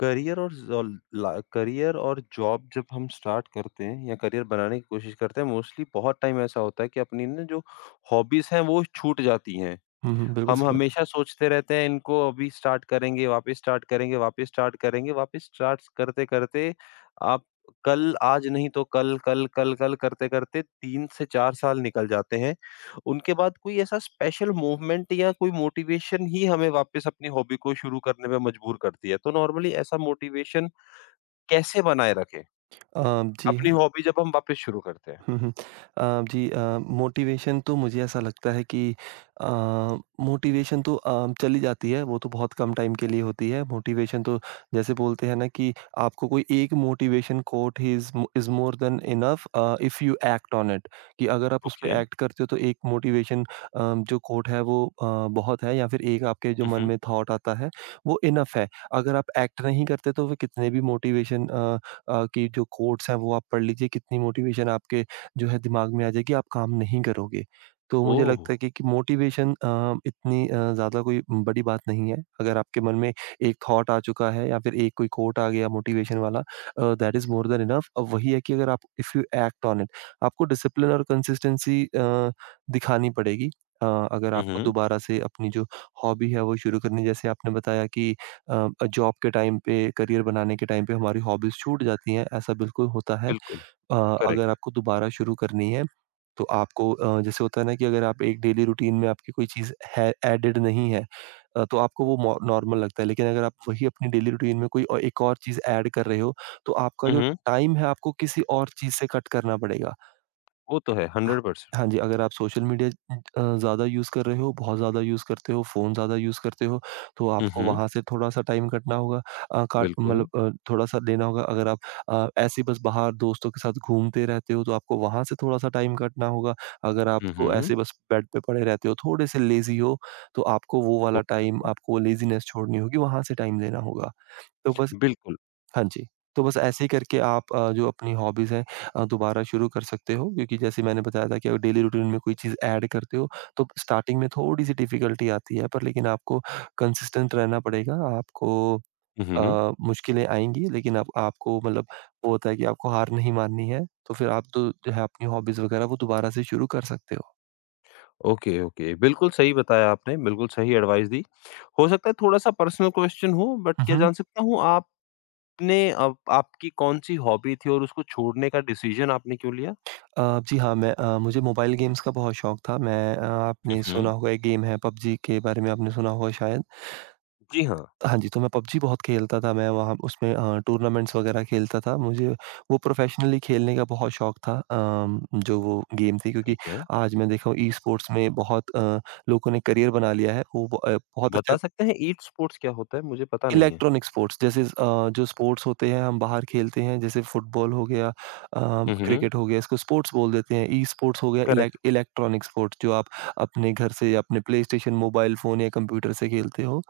Career और job जब हम स्टार्ट करते हैं या करियर बनाने की कोशिश करते हैं मोस्टली बहुत टाइम ऐसा होता है कि अपनी जो हॉबीज़ हैं वो छूट जाती हैं। हुँ, हुँ, बिल्कुल हम सही बात। हमेशा सोचते रहते हैं इनको अभी स्टार्ट करेंगे, वापस स्टार्ट करेंगे, वापस स्टार्ट करेंगे, वापस स्टार्ट करते-करते आप कल आज नहीं तो कल, कल, कल, कल करते-करते 3 से 4 साल निकल जाते हैं। उनके बाद कोई ऐसा स्पेशल मूवमेंट या कोई मोटिवेशन ही हमें वापस अपनी हॉबी को शुरू करने पे मजबूर करती है। तो नॉर्मली ऐसा मोटिवेशन कैसे बनाए रखें? अ, जी, अपनी हॉबी जब हम वापस शुरू करते हैं। हुँ, हुँ। अ, जी अ, मोटिवेशन तो मुझे ऐसा लगता है कि अ, मोटिवेशन तो चली जाती है, वो तो बहुत कम टाइम के लिए होती है। मोटिवेशन तो जैसे बोलते हैं ना कि आपको कोई एक मोटिवेशन कोट ही is is more than enough if you act on it कि अगर आप उस पे ओके। एक्ट करते हो तो एक मोटिवेशन जो कोट है वो बहुत है या फिर एक आपके जो हुँ, मन हुँ। में थॉट आता है, वो इनफ है। अगर आप एक्ट नहीं करते तो वो कितने भी मोटिवेशन की जो कोट्स हैं वो आप पढ़ लीजिए, कितनी मोटिवेशन आपके जो है दिमाग में आ जाएगी, आप काम नहीं करोगे। तो मुझे ओह! लगता है कि मोटिवेशन इतनी ज़्यादा कोई बड़ी बात नहीं है। अगर आपके मन में एक थॉट आ चुका है या फिर एक कोई कोट आ गया मोटिवेशन वाला that is more than enough. अब वही है कि अगर आप if you act on it, आपको डिसिप्लिन और कंसिस्टेंसी दिखानी पड़ेगी। अ, अगर हुँ, आपको हुँ। दोबारा से अपनी जो हॉबी है वो शुरू करनी जैसे आपने बताया कि जॉब के टाइम पे, करियर बनाने के टाइम पे हमारी हॉबीज़ छूट जाती हैं, ऐसा बिल्कुल होता है। बिल्कुल, अ, अगर करेक्ट। आपको दोबारा शुरू करनी है, तो आपको जैसे होता है ना कि अगर आप एक डेली रूटीन में आपकी कोई चीज़ है एडेड नहीं है तो आपको वो मो नॉर्मल लगता है। लेकिन अगर आप वही अपनी डेली रूटीन में कोई औ एक और चीज़ ऐड कर रहे हो, तो आपका हुँ, जो हुँ। टाइम है, आपको किसी और चीज़ से कट करना पड़ेगा। वो तो है हाँ, 100%। हाँ जी, अगर आप सोशल मीडिया ज़्यादा यूज़ कर रहे हो, बहुत ज़्यादा यूज़ करते हो, फ़ोन ज़्यादा यूज़ करते हो, तो हुँ, आपको हुँ। वहाँ से थोड़ा-सा टाइम कटना होगा काट बिल्कुल। मतलब थोड़ा-सा लेना होगा। अगर आप ऐसे ही बस बाहर दोस्तों के साथ घूमते रहते हो, तो आपको वहाँ से थोड़ा-सा टाइम कटना होगा। अगर हुँ, आपको हुँ। ऐसे बस बेड पे पड़े रहते हो, थोड़े से लेज़ी हो, तो आपको वो वाला टाइम, ओके, आपको लेज़ीनेस छोड़नी होगी, वहाँ से टाइम देना होगा। तो बस बिल्कुल। हाँ जी। तो बस ऐसे ही करके आप जो अपनी हॉबीज़ हैं दोबारा शुरू कर सकते हो क्योंकि जैसे मैंने बताया था कि अगर डेली रूटीन में कोई चीज़ ऐड करते हो तो स्टार्टिंग में थोड़ी-सी डिफ़िकल्टी आती है पर लेकिन आपको कंसिस्टेंट रहना पड़ेगा। आपको हुँ, हुँ। मुश्किलें आएँगी लेकिन आप आपको मतलब वो होता है कि आपको हार नहीं माननी है। तो फिर आप तो जो है अपनी हॉबीज़ वगैरह वो दोबारा से शुरू कर सकते हो। ओके, ओके, बिल्कुल सही बताया आपने, बिल्कुल सही एडवाइस दी। हो सकता है थोड़ा-सा पर्सनल क्वेश्चन हो बट हुँ, क्या हुँ। जान सकता हूँ आपने अब आपकी कौन-सी हॉबी थी और उसको छोड़ने का डिसीज़न आपने क्यों लिया? जी हाँ, मुझे मोबाइल गेम्स का बहुत शौक था। आपने हुँ, सुना हुँ। होगा एक गेम है पबजी के बारे में आपने सुना होगा शायद। जी हाँ, हाँ जी, तो मैं पबजी बहुत खेलता था, मैं वहाँ उसमें टूर्नामेंट्स वगैरह खेलता था। मुझे वो प्रोफ़ेशनली खेलने का बहुत शौक था जो वो गेम थी क्योंकि ठीक है। आज मैं देखा हूँ ई-स्पोर्ट्स में बहुत लोगों ने करियर बना लिया है। वो बहुत बता अच्छा सकते हैं ईट स्पोर्ट्स क्या होता है? मुझे पता नहीं है। इलेक्ट्रॉनिक स्पोर्ट्स जैसे जो स्पोर्ट्स होते हैं हम बाहर खेलते हैं जैसे फुटबॉल हो गया हुँ, हुँ। क्रिकेट हो गया इसको स्पोर्ट्स बोल देते हैं। ई-स्पोर्ट्स हो गया करेक्ट। इलेक्ट्रॉनिक स्पोर्ट्स जो आप अपने घर से या अपने प्लेस्टेशन, मोबाइल फ़ोन या कंप्यूटर से खेलते हो।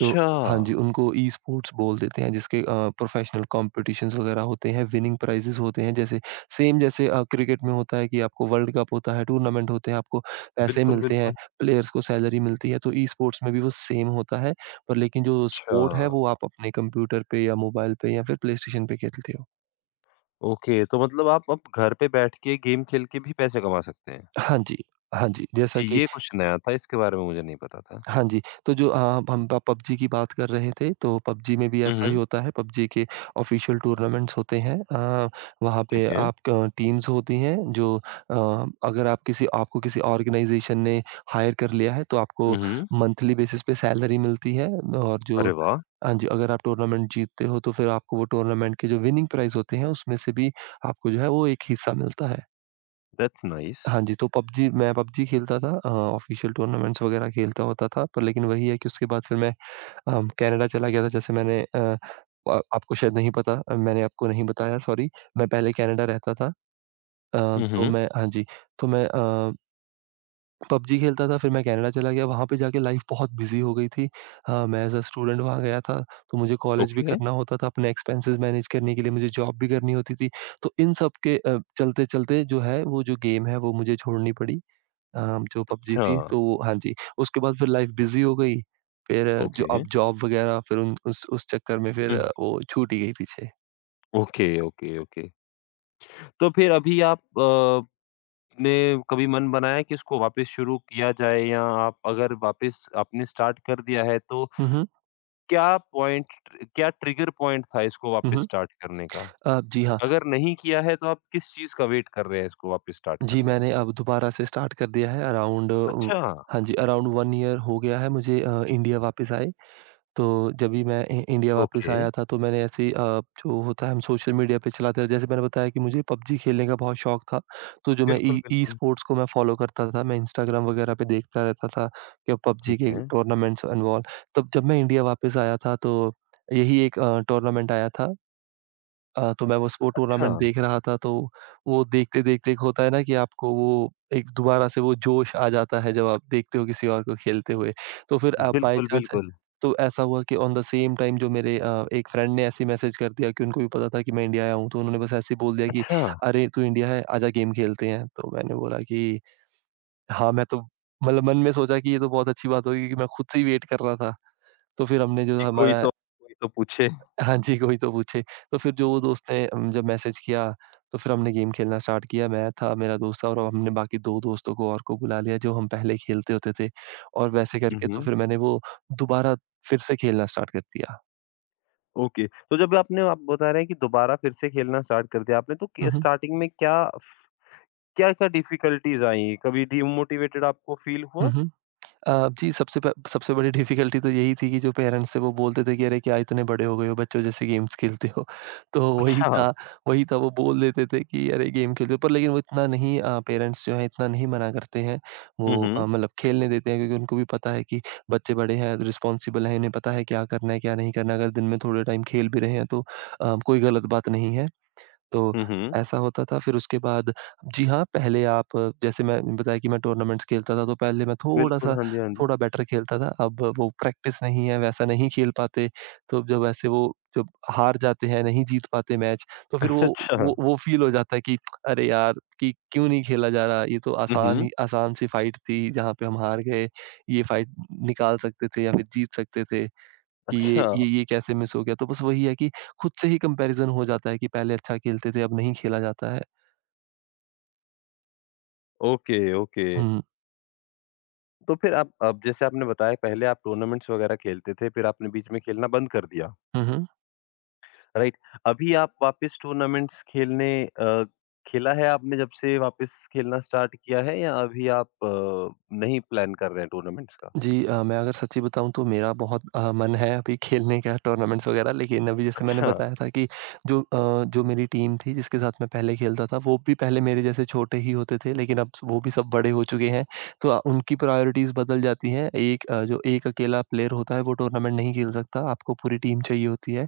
तो हाँ जी, उनको ई-स्पोर्ट्स बोल देते हैं जिसके प्रोफ़ेशनल कॉम्पिटिशन्स वग़ैरह होते हैं, विनिंग प्राइज़ेज़ होते हैं जैसे सेम जैसे क्रिकेट में होता है कि आपको वर्ल्ड कप होता है, टूर्नामेंट होते हैं, आपको पैसे बिल्कुल, मिलते हैं, बिल्कुल। प्लेयर्स को सैलरी मिलती है, तो ई-स्पोर्ट्स में भी वो सेम होता है, पर लेकिन जो अच्छा, स्पोर्ट है वो आप अपने कंप्यूटर पे या मोबाइल पे या फिर प्लेस्टेशन पे खेलते हो। ओके, तो मतलब आप अब घर पे बैठ के गेम खेल के भी पैसे कमा सकते हैं। हाँ जी, हाँ जी, जैसा जी, कि ये कुछ नया था, इसके बारे में मुझे नहीं पता था। हाँ जी, तो जो हम प पबजी की बात कर रहे थे, तो पबजी में भी हुँ, ऐसा ही हुँ, होता है, पबजी के ऑफ़िशियल टूर्नामेंट्स होते हैं। वहाँ पे ठीक है। आप क टीम्स होती हैं जो अगर आप किसी आपको किसी ऑर्गनाइज़ेशन ने हायर कर लिया है, तो हुँ, आपको हुँ। मंथली बेसिस पे सैलरी मिलती है और जो अरे वाह! हाँ जी, अगर आप टूर्नामेंट जीतते हो, तो फिर आपको वो टूर्नामेंट के जो विनिंग प्राइज़ होते हैं, उसमें से भी आपको जो है, वो एक हिस्सा मिलता है। That's nice. हाँ जी, तो पबजी मैं पबजी खेलता था ऑफ़िशियल टूर्नामेंट्स वग़ैरह खेलता होता था, पर लेकिन वही है कि उसके बाद फिर मैं कनाडा चला गया था जैसे आपको शायद नहीं पता मैंने आपको नहीं बताया सॉरी, मैं पहले कनाडा रहता था। अ, हुँ, तो हुँ, मैं हाँ जी, तो मैं पबजी खेलता था फिर मैं कनाडा चला गया, वहाँ पे जाके लाइफ़ बहुत बिज़ी हो गई थी। हाँ, मैं एज़ अ स्टूडेंट वहाँ गया था, तो मुझे कॉलेज भी ओके। करना होता था, अपने एक्सपेंसेस मैनेज करने के लिए मुझे जॉब भी करनी होती थी। तो इन सब के चलते-चलते जो है वो जो गेम है वो मुझे छोड़नी पड़ी जो पबजी अच्छा, थी तो वो हाँ जी, उसके बाद फिर लाइफ़ बिज़ी हो गई, फिर जो ओके। अब जॉब वग़ैरह फिर उन उस चक्कर में फिर हुँ, वो छूट ही गई पीछे। Okay, okay, okay. तो फिर अभी आप ने कभी मन बनाया कि इसको वापस शुरू किया जाए या आप अगर वापस आपने स्टार्ट कर दिया है, तो हुँ, हुँ। क्या पॉइंट क्या ट्रिगर पॉइंट था इसको हुँ, वापस हुँ। स्टार्ट करने का? जी हाँ, अगर नहीं किया है, तो आप किस चीज़ का वेट कर रहे हैं इसको वापस स्टार्ट जी करने का? मैंने अब दोबारा से स्टार्ट कर दिया है अराउंड उ अच्छा, हाँ जी, अराउंड 1 ईयर हो गया है मुझे इंडिया वापस आए। तो जब भी मैं इ इंडिया वापस ओके। आया था तो मैंने ऐसे ही जो होता है हम सोशल मीडिया पे चलाते थे जैसे मैंने बताया कि मुझे पबजी खेलने का बहुत शौक था। तो जो मैं बिल्कुल, ई ई बिल्कुल। स्पोर्ट्स को मैं फ़ॉलो करता था, मैं इंस्टाग्राम वगैरह पे देखता रहता था कि अब पबजी ठीक के है। टूर्नामेंट्स इन्वॉल्व तब जब मैं इंडिया वापस आया था तो यही एक टूर्नामेंट आया था तो मैं बस वो अच्छा, टूर्नामेंट देख रहा था तो वो देखते-देखते एक होता है ना कि आपको वो एक दोबारा से वो जोश आ जाता है जब आप देखते हो किसी और को खेलते हुए। तो फिर आप बाय बिल्कुल, चांस है बिल्कुल। तो ऐसा हुआ कि ऑन द सेम टाइम जो मेरे एक फ्रेंड ने ऐसे ही मैसेज कर दिया कि उनको भी पता था कि मैं इंडिया आया हूँ, तो उन्होंने बस ऐसे ही बोल दिया कि, अच्छा। "अरे! तू इंडिया है, आजा गेम खेलते हैं।" तो मैंने बोला कि हाँ, मैं तो मतलब मन में सोचा कि ये तो बहुत अच्छी बात होगी क्योंकि मैं खुद से ही वेट कर रहा था। तो फिर हमने जो कि कोई हमारा तो कोई तो पूछे। हाँ जी, कोई तो पूछे। तो फिर जो वो दोस्त ने जब मैसेज किया, तो फिर हमने गेम खेलना स्टार्ट किया। मैं था, मेरा दोस्त था और हमने बाकी 2 दोस्तों को और को बुला लिया, जो हम पहले खेलते होते थे। और वैसे हुँ, करके तो हुँ। फिर मैंने वो दोबारा फिर से खेलना स्टार्ट कर दिया। ओके, तो जब आपने आप बता रहे हैं कि दोबारा फिर से खेलना स्टार्ट कर दिया आपने, तो क हुँ, हुँ। स्टार्टिंग में क्या-क्या डिफ़िकल्टीज़ आईं? कभी डीमोटिवेटेड आपको फ़ील हुआ? हुँ, हुँ। जी, सबसे बड़ी डिफ़िकल्टी तो यही थी कि जो पेरेंट्स थे वो बोलते थे कि अरे क्या इतने बड़े हो गए हो, बच्चों जैसे गेम्स खेलते हो। तो वही अच्छा। था वही था वो बोल देते थे कि अरे गेम खेलते हो पर लेकिन वो इतना नहीं पेरेंट्स जो है इतना नहीं मना करते हैं। हुँ, वो हुँ। मतलब खेलने देते हैं क्योंकि उनको भी पता है कि बच्चे बड़े हैं, रिस्पॉन्सिबल हैं, इन्हें पता है क्या करना है, क्या नहीं करना है। अगर दिन में थोड़े टाइम खेल भी रहे हैं तो कोई गलत बात नहीं है। तो हुँ, हुँ। ऐसा होता था फिर उसके बाद जी हाँ, पहले आप जैसे मैं बताया कि मैं टूर्नामेंट्स खेलता था तो पहले मैं बिल्कुल, हाँ जी, हाँ जी। थोड़ा बेटर खेलता था। अब वो प्रैक्टिस नहीं है, वैसा नहीं खेल पाते। तो जब ऐसे वो जब हार जाते हैं, नहीं जीत पाते मैच तो फिर अच्छा। वो फ़ील हो जाता है कि अरे यार! कि क्यों नहीं खेला जा रहा? ये तो हुँ, आसान हुँ। ही आसान सी फाइट थी जहाँ पे हम हार गए। ये फाइट निकाल सकते थे या फिर जीत सकते थे। कि अच्छा, ये कैसे मिस हो गया? तो बस वही है कि खुद से ही कंपैरिज़न हो जाता है कि पहले अच्छा खेलते थे, अब नहीं खेला जाता है। Okay, okay. हुँ। तो फिर आप अब जैसे आपने बताया पहले आप टूर्नामेंट्स वगैरह खेलते थे, फिर आपने बीच में खेलना बंद कर दिया। हुँ, हुँ। राइट, अभी आप वापस खेला है आपने जब से वापस खेलना स्टार्ट किया है या अभी आप नहीं प्लान कर रहे हैं टूर्नामेंट्स का? जी मैं अगर सच्ची बताऊँ तो मेरा बहुत मन है अभी खेलने का टूर्नामेंट्स वगैरह, लेकिन अभी जैसे मैंने अच्छा, बताया था कि जो मेरी टीम थी जिसके साथ मैं पहले खेलता था, वो भी पहले मेरे जैसे छोटे ही होते थे लेकिन अब वो भी सब बड़े हो चुके हैं। तो उनकी प्रायोरिटीज़ बदल जाती हैं। जो एक अकेला प्लेयर होता है वो टूर्नामेंट नहीं खेल सकता, आपको पूरी टीम चाहिए होती है।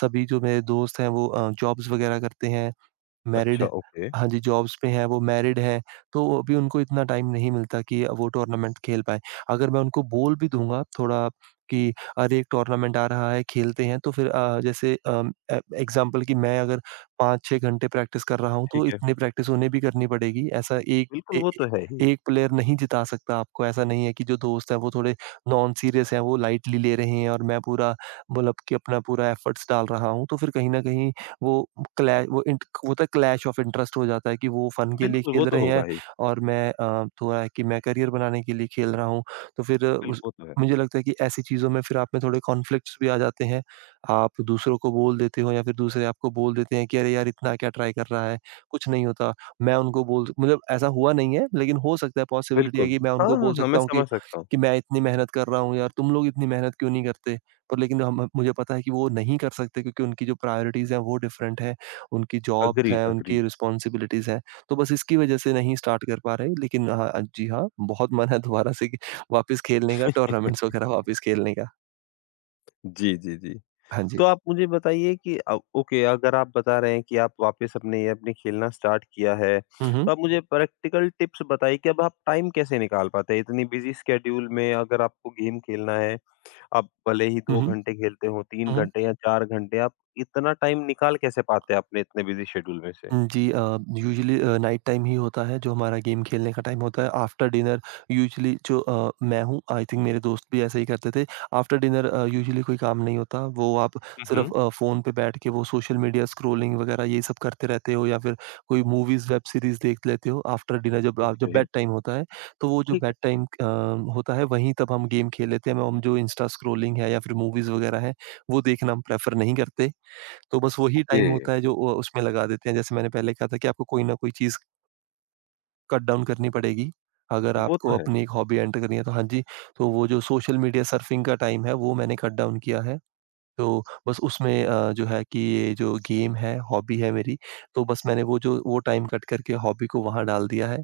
सभी जो मेरे दोस्त हैं वो जॉब्स वगैरह करते हैं, मैरिड। अच्छा, ओके, हाँ जी, जॉब्स पे हैं, वो मैरिड हैं, तो अभी उनको इतना टाइम नहीं मिलता कि वो टूर्नामेंट खेल पाएँ। अगर मैं उनको बोल भी दूँगा थोड़ा कि अरे, एक टूर्नामेंट आ रहा है, खेलते हैं, तो फिर जैसे ए एग्ज़ाम्पल कि मैं अगर 5-6 घंटे प्रैक्टिस कर रहा हूँ, ठीक तो है। इतनी प्रैक्टिस उन्हें भी करनी पड़ेगी। ऐसा एक बिल्कुल, ए वो ए तो है ही। एक प्लेयर नहीं जिता सकता आपको। ऐसा नहीं है कि जो दोस्त हैं, वो थोड़े नॉन सीरियस हैं, वो लाइटली ले रहे हैं और मैं पूरा मतलब कि अपना पूरा एफ़र्ट्स डाल रहा हूँ, तो फिर कहीं न कहीं वो वो होता है, क्लैश ऑफ इंटरेस्ट हो जाता है कि वो फ़न के लिए बिल्कुल, वो खेल तो रहे होगा हैं ही। और मैं थोड़ा है कि मैं करियर बनाने के लिए खेल रहा हूँ। तो फिर उस बिल्कुल, वो तो है। मुझे लगता है कि ऐसी चीज़ों में फिर आप में थोड़े कॉन्फ्लिक्ट्स भी आ जाते हैं। आप दूसरों को बोल देते हो या फिर दूसरे आपको बोल देते हैं कि अरे यार इतना क्या ट्राई कर रहा है, कुछ नहीं होता। मैं उनको बोल मतलब ऐसा हुआ नहीं है, लेकिन हो सकता है, पॉसिबिलिटी है बिल्कुल। कि मैं हाँ, उनको हाँ, बोल हाँ, मैं सकता हूँ कि, समझ सकता हूँ। कि मैं इतनी मेहनत कर रहा हूँ यार, तुम लोग इतनी मेहनत क्यों नहीं करते? तो लेकिन हम मुझे पता है कि वो नहीं कर सकते क्योंकि उनकी जो प्रायोरिटीज़ हैं वो डिफरेंट है, उनकी जॉब्स अग्रीड, हैं, अग्रीड। उनकी रिस्पॉन्सिबिलिटीज़ हैं। तो बस इसकी वजह से नहीं स्टार्ट कर पा रहे, लेकिन हाँ, जी हाँ, बहुत मन है दोबारा से कि वापस खेलने का, टूर्नामेंट्स वगैरह वापस खेलने का। जी, जी, जी। हाँ जी। तो आप मुझे बताइए कि ओके अगर आप बता रहे हैं कि आप वापस अपने आपने खेलना स्टार्ट किया है, हुँ, तो हुँ। आप मुझे प्रैक्टिकल टिप्स बताइए कि अब आप टाइम कैसे निकाल पाते हैं? इतनी बिज़ी शेड्यूल में अगर आपको गेम खेलना है, आप भले ही हुँ, 2 हुँ। घंटे खेलते हो, 3 हुँ, हुँ। घंटे या 4 घंटे, आप इतना टाइम निकाल कैसे पाते हैं अपने इतने बिज़ी शेड्यूल में से? हुँ, जी यूजुअली नाइट टाइम ही होता है जो हमारा गेम खेलने का टाइम होता है। आफ्टर डिनर यूजुअली जो मैं हूँ, आई थिंक मेरे दोस्त भी ऐसा ही करते थे। आफ्टर डिनर यूजुअली कोई काम नहीं होता। वो आप हुँ, सिर्फ़ हुँ। फ़ोन पे बैठ के वो सोशल मीडिया स्क्रॉलिंग वग़ैरह ये सब करते रहते हो, या फिर कोई मूवीज़, वेब सीरीज़ देख लेते हो। आफ्टर डिनर जब ओके, बेड टाइम होता है, तो वो जो ठीक है, बेड ठीक। टाइम होता है वहीं तब हम गेम खेल लेते हैं। हम जो इंस्टा स्क्रॉलिंग है या फिर मूवीज़ वग़ैरह है, वो देखना हम प्रेफ़र नहीं करते। तो बस वही ओके, टाइम होता है जो वो उसमें लगा देते हैं। जैसे मैंने पहले कहा था कि आपको कोई न कोई चीज़ कट डाउन करनी पड़ेगी। अगर वो तो आपको है। अपनी एक हॉबी एंटर करनी है तो हाँ जी, तो वो जो सोशल मीडिया सर्फिंग का टाइम है वो मैंने कट डाउन किया है। तो बस उसमें जो है कि ये जो गेम है, हॉबी है मेरी, तो बस मैंने वो टाइम कट करके हॉबी को वहाँ डाल दिया है।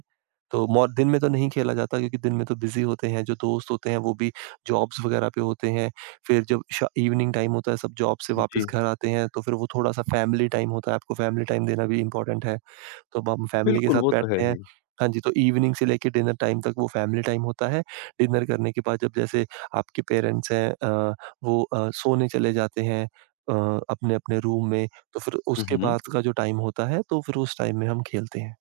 तो मौ दिन में तो नहीं खेला जाता क्योंकि दिन में तो बिज़ी होते हैं, जो दोस्त होते हैं वो भी जॉब्स वगैरह पे होते हैं। फिर जब श इवनिंग टाइम होता है, सब जॉब से वापस जी, घर आते हैं, तो फिर वो थोड़ा-सा फैमिली टाइम होता है, आपको फैमिली टाइम देना भी इम्पोर्टेंट है। तो हम फैमिली के बिल्कुल साथ वो तो है बैठते हैं। ही। हाँ जी, तो इवनिंग से लेके डिनर टाइम तक वो फैमिली टाइम होता है। डिनर करने के बाद जब जैसे आपके पेरेंट्स हैं वो सोने चले जाते हैं अपने-अपने रूम में, तो फिर हुँ, उसके हुँ। बाद का जो टाइम होता है, तो फिर उस टाइम में हम खेलते हैं।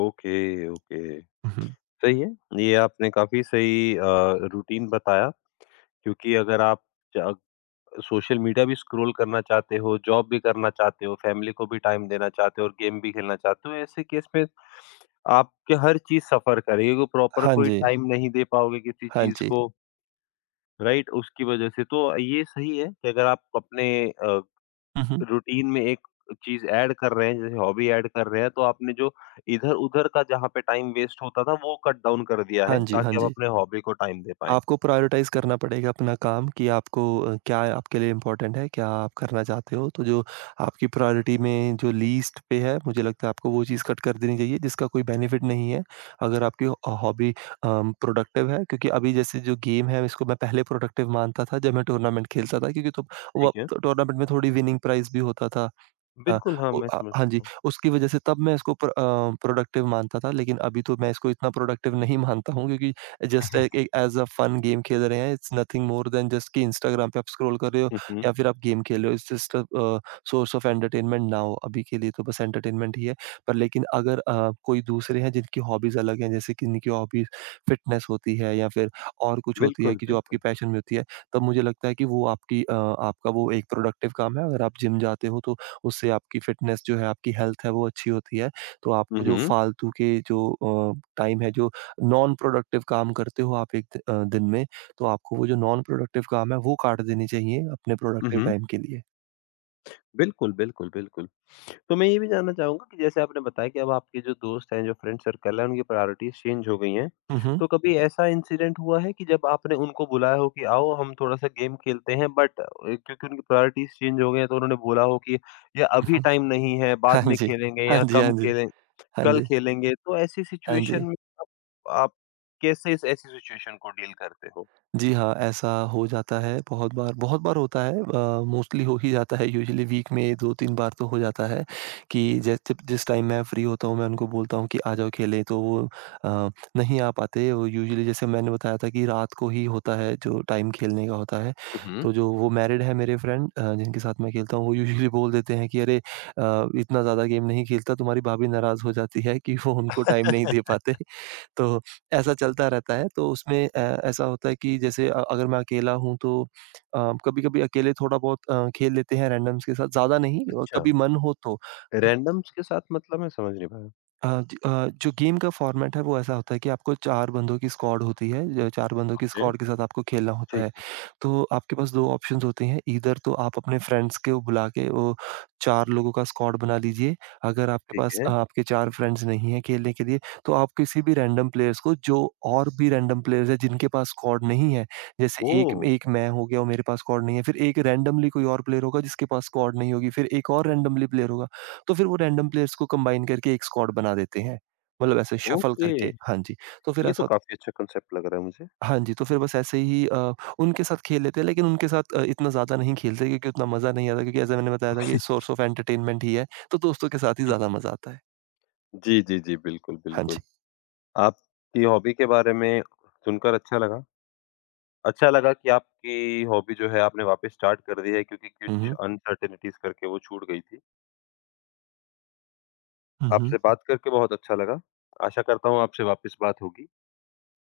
Okay, okay. हुँ, हुँ। सही है। ये आपने काफ़ी सही रूटीन बताया क्योंकि अगर आप ज सोशल मीडिया भी स्क्रॉल करना चाहते हो, जॉब भी करना चाहते हो, फैमिली को भी टाइम देना चाहते हो और गेम भी खेलना चाहते हो, ऐसे केस में आपके हर चीज़ सफ़र करेगी वो प्रॉपर हाँ कोई जी, टाइम नहीं दे पाओगे किसी हाँ चीज़ जी। को, राइट? उसकी वज़ह से। तो ये सही है कि अगर आप अपने अ हुँ, हुँ। रूटीन में एक चीज़ ऐड कर रहे हैं, जैसे हॉबी ऐड कर रहे हैं, तो आपने जो इधर-उधर का जहाँ पे टाइम वेस्ट होता था, वो कट डाउन कर दिया हाँ है, जी, हाँ ताकि आप जी। अपने हॉबी को टाइम दे पाएँ। आपको प्रायोरिटाइज़ करना पड़ेगा अपना काम कि आपको क्या आपके लिए इम्पोर्टेंट है, क्या आप करना चाहते हो। तो जो आपकी प्रायोरिटी में जो लीस्ट पे है, मुझे लगता है आपको वो चीज़ कट कर देनी चाहिए जिसका कोई बेनिफिट नहीं है। अगर आपकी हॉबी प्रोडक्टिव है, क्योंकि अभी जैसे जो गेम है इसको मैं पहले प्रोडक्टिव मानता था जब मैं टूर्नामेंट खेलता था, क्योंकि तो वो ठीक है। टूर्नामेंट में थोड़ी विनिंग प्राइज़ भी होता था। हाँ, बिल्कुल, हाँ, ओ मैं समझ हाँ जी, सकता हूँ। उसकी वजह से तब मैं इसको प्रोडक्टिव मानता था, लेकिन अभी तो मैं इसको इतना प्रोडक्टिव नहीं मानता हूँ क्योंकि जस्ट ए एक ऐज़ अ फन गेम खेल रहे हैं, it's nothing more than just कि इंस्टाग्राम पे आप स्क्रॉल कर रहे हो हुँ, हुँ। या फिर आप गेम खेल रहे हो, it's just source of entertainment now, अभी के लिए तो बस एंटरटेनमेंट ही है। पर लेकिन अगर कोई दूसरे हैं जिनकी हॉबीज़ अलग हैं, जैसे किन्हीं की हॉबीज़ फिटनेस होती है या फिर और कुछ होती है बिल्कुल, कि जो आपकी बिल्कुल। पैशन में होती है, तब मुझे लगता है कि वो आपका वो एक प्रोडक्टिव काम है। अगर आप जिम जाते हो तो उससे आपकी फ़िटनेस जो है, आपकी हेल्थ है वो अच्छी होती है। तो हुँ, आपको जो हुँ। फालतू के जो टाइम है, जो नॉन प्रोडक्टिव काम करते हो आप एक दिन में, तो आपको वो जो नॉन प्रोडक्टिव काम है वो काट देनी चाहिए अपने हुँ, प्रोडक्टिव हुँ। टाइम के लिए। बिल्कुल, बिल्कुल, बिल्कुल। तो मैं ये भी जानना चाहूँगा कि जैसे आपने बताया कि अब आपके जो दोस्त हैं, जो फ्रेंड सर्कल है, उनकी प्रायोरिटीज़ चेंज हो गई हैं। हुँ, हुँ। तो कभी ऐसा इंसिडेंट हुआ है कि जब आपने उनको बुलाया हो कि आओ हम थोड़ा-सा गेम खेलते हैं बट क्योंकि उनकी प्रायोरिटीज़ चेंज हो गई हैं तो उन्होंने बोला हो कि या हुँ, अभी हुँ। टाइम नहीं है, बाद हाँ में जी। खेलेंगे हाँ या जी, हाँ कम जी। खेलें हाँ कल जी, खेलेंगे। तो ऐसी हाँ सिचुएशन जी। में आप कैसे इस ऐसी सिचुएशन को डील करते हो? जी हाँ, ऐसा हो जाता है बहुत बार, बहुत बार होता है, मोस्टली हो ही जाता है, यूजुअली वीक में 2-3 बार तो हो जाता है कि जैसे जिस जिस टाइम मैं फ्री होता हूँ मैं उनको बोलता हूँ कि आ जाओ खेलें, तो वो अ, नहीं आ पाते। वो यूजुअली जैसे मैंने बताया था कि रात को ही होता है जो टाइम खेलने का होता है। हुँ, हुँ। तो जो वो मैरिड है मेरे फ्रेंड जिनके साथ मैं खेलता हूँ, वो यूजुअली बोल देते हैं कि अरे इतना ज़्यादा गेम नहीं खेलता, तुम्हारी भाभी नाराज़ हो जाती है कि वो उनको टाइम नहीं दे पाते। तो ऐसा चलता रहता है, तो उसमें ऐसा होता है कि जैसे अगर मैं अकेला हूँ तो कभी-कभी अकेले थोड़ा बहुत खेल लेते हैं रैंडम्स के साथ, ज़्यादा नहीं, अच्छा। कभी मन हो तो। रैंडम्स के साथ मतलब मैं समझ नहीं पाया। जो गेम का फॉर्मेट है वो ऐसा होता है कि आपको 4 बंदों की स्क्वाड होती है। ज 4 बंदों की ओके। स्क्वाड के साथ आपको खेलना होता ठीक है। है, तो आपके पास 2 ऑप्शंस होते हैं, ईदर तो आप अपने फ्रेंड्स को बुला के वो 4 लोगों का स्क्वाड बना लीजिए। अगर आपके ठीक पास है। आपके 4 फ्रेंड्स नहीं हैं खेलने के लिए, तो आप किसी भी रैंडम प्लेयर्स को जो, और भी रैंडम प्लेयर्स हैं जिनके पास स्क्वाड नहीं है, जैसे एक ओह! एक मैं हो गया और मेरे पास स्क्वाड नहीं है, फिर एक रैंडमली कोई और प्लेयर होगा जिसके पास स्क्वाड नहीं होगी, फिर एक और रैंडमली प्लेयर होगा। तो फिर वो रैंडम प्लेयर्स को कंबाइन करके एक स्क्वाड बना देते हैं। मतलब ऐसे शफल ओके। करके, हाँ जी, तो फिर ये तो ऐसा होता, काफ़ी अच्छा कॉन्सेप्ट लग रहा है मुझे। हाँ जी, तो फिर बस ऐसे ही उनके साथ खेल लेते हैं, लेकिन उनके साथ इतना ज़्यादा नहीं खेलते क्योंकि उतना मज़ा नहीं आता, क्योंकि जैसा मैंने बताया था कि सोर्स ऑफ एंटरटेनमेंट ही है, तो दोस्तों के साथ ही ज़्यादा मज़ा आता है। जी, जी, जी। बिल्कुल, हाँ बिल्कुल। जी। आपकी हॉबी के बारे में सुनकर अच्छा लगा। अच्छा लगा कि आपकी हॉबी जो है आपने वापस स्टार्ट कर दी है क्योंकि हुँ, कुछ हुँ। अनसर्टेनिटीज़ करके वो छूट गई थी। हुँ, हुँ। आपसे बात करके बहुत अच्छा लगा। आशा करता हूँ आपसे वापस बात होगी।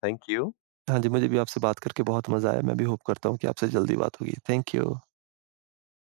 Thank you. हाँ जी, मुझे भी आपसे बात करके बहुत मज़ा आया। मैं भी होप करता हूँ कि आपसे जल्दी बात होगी। Thank you.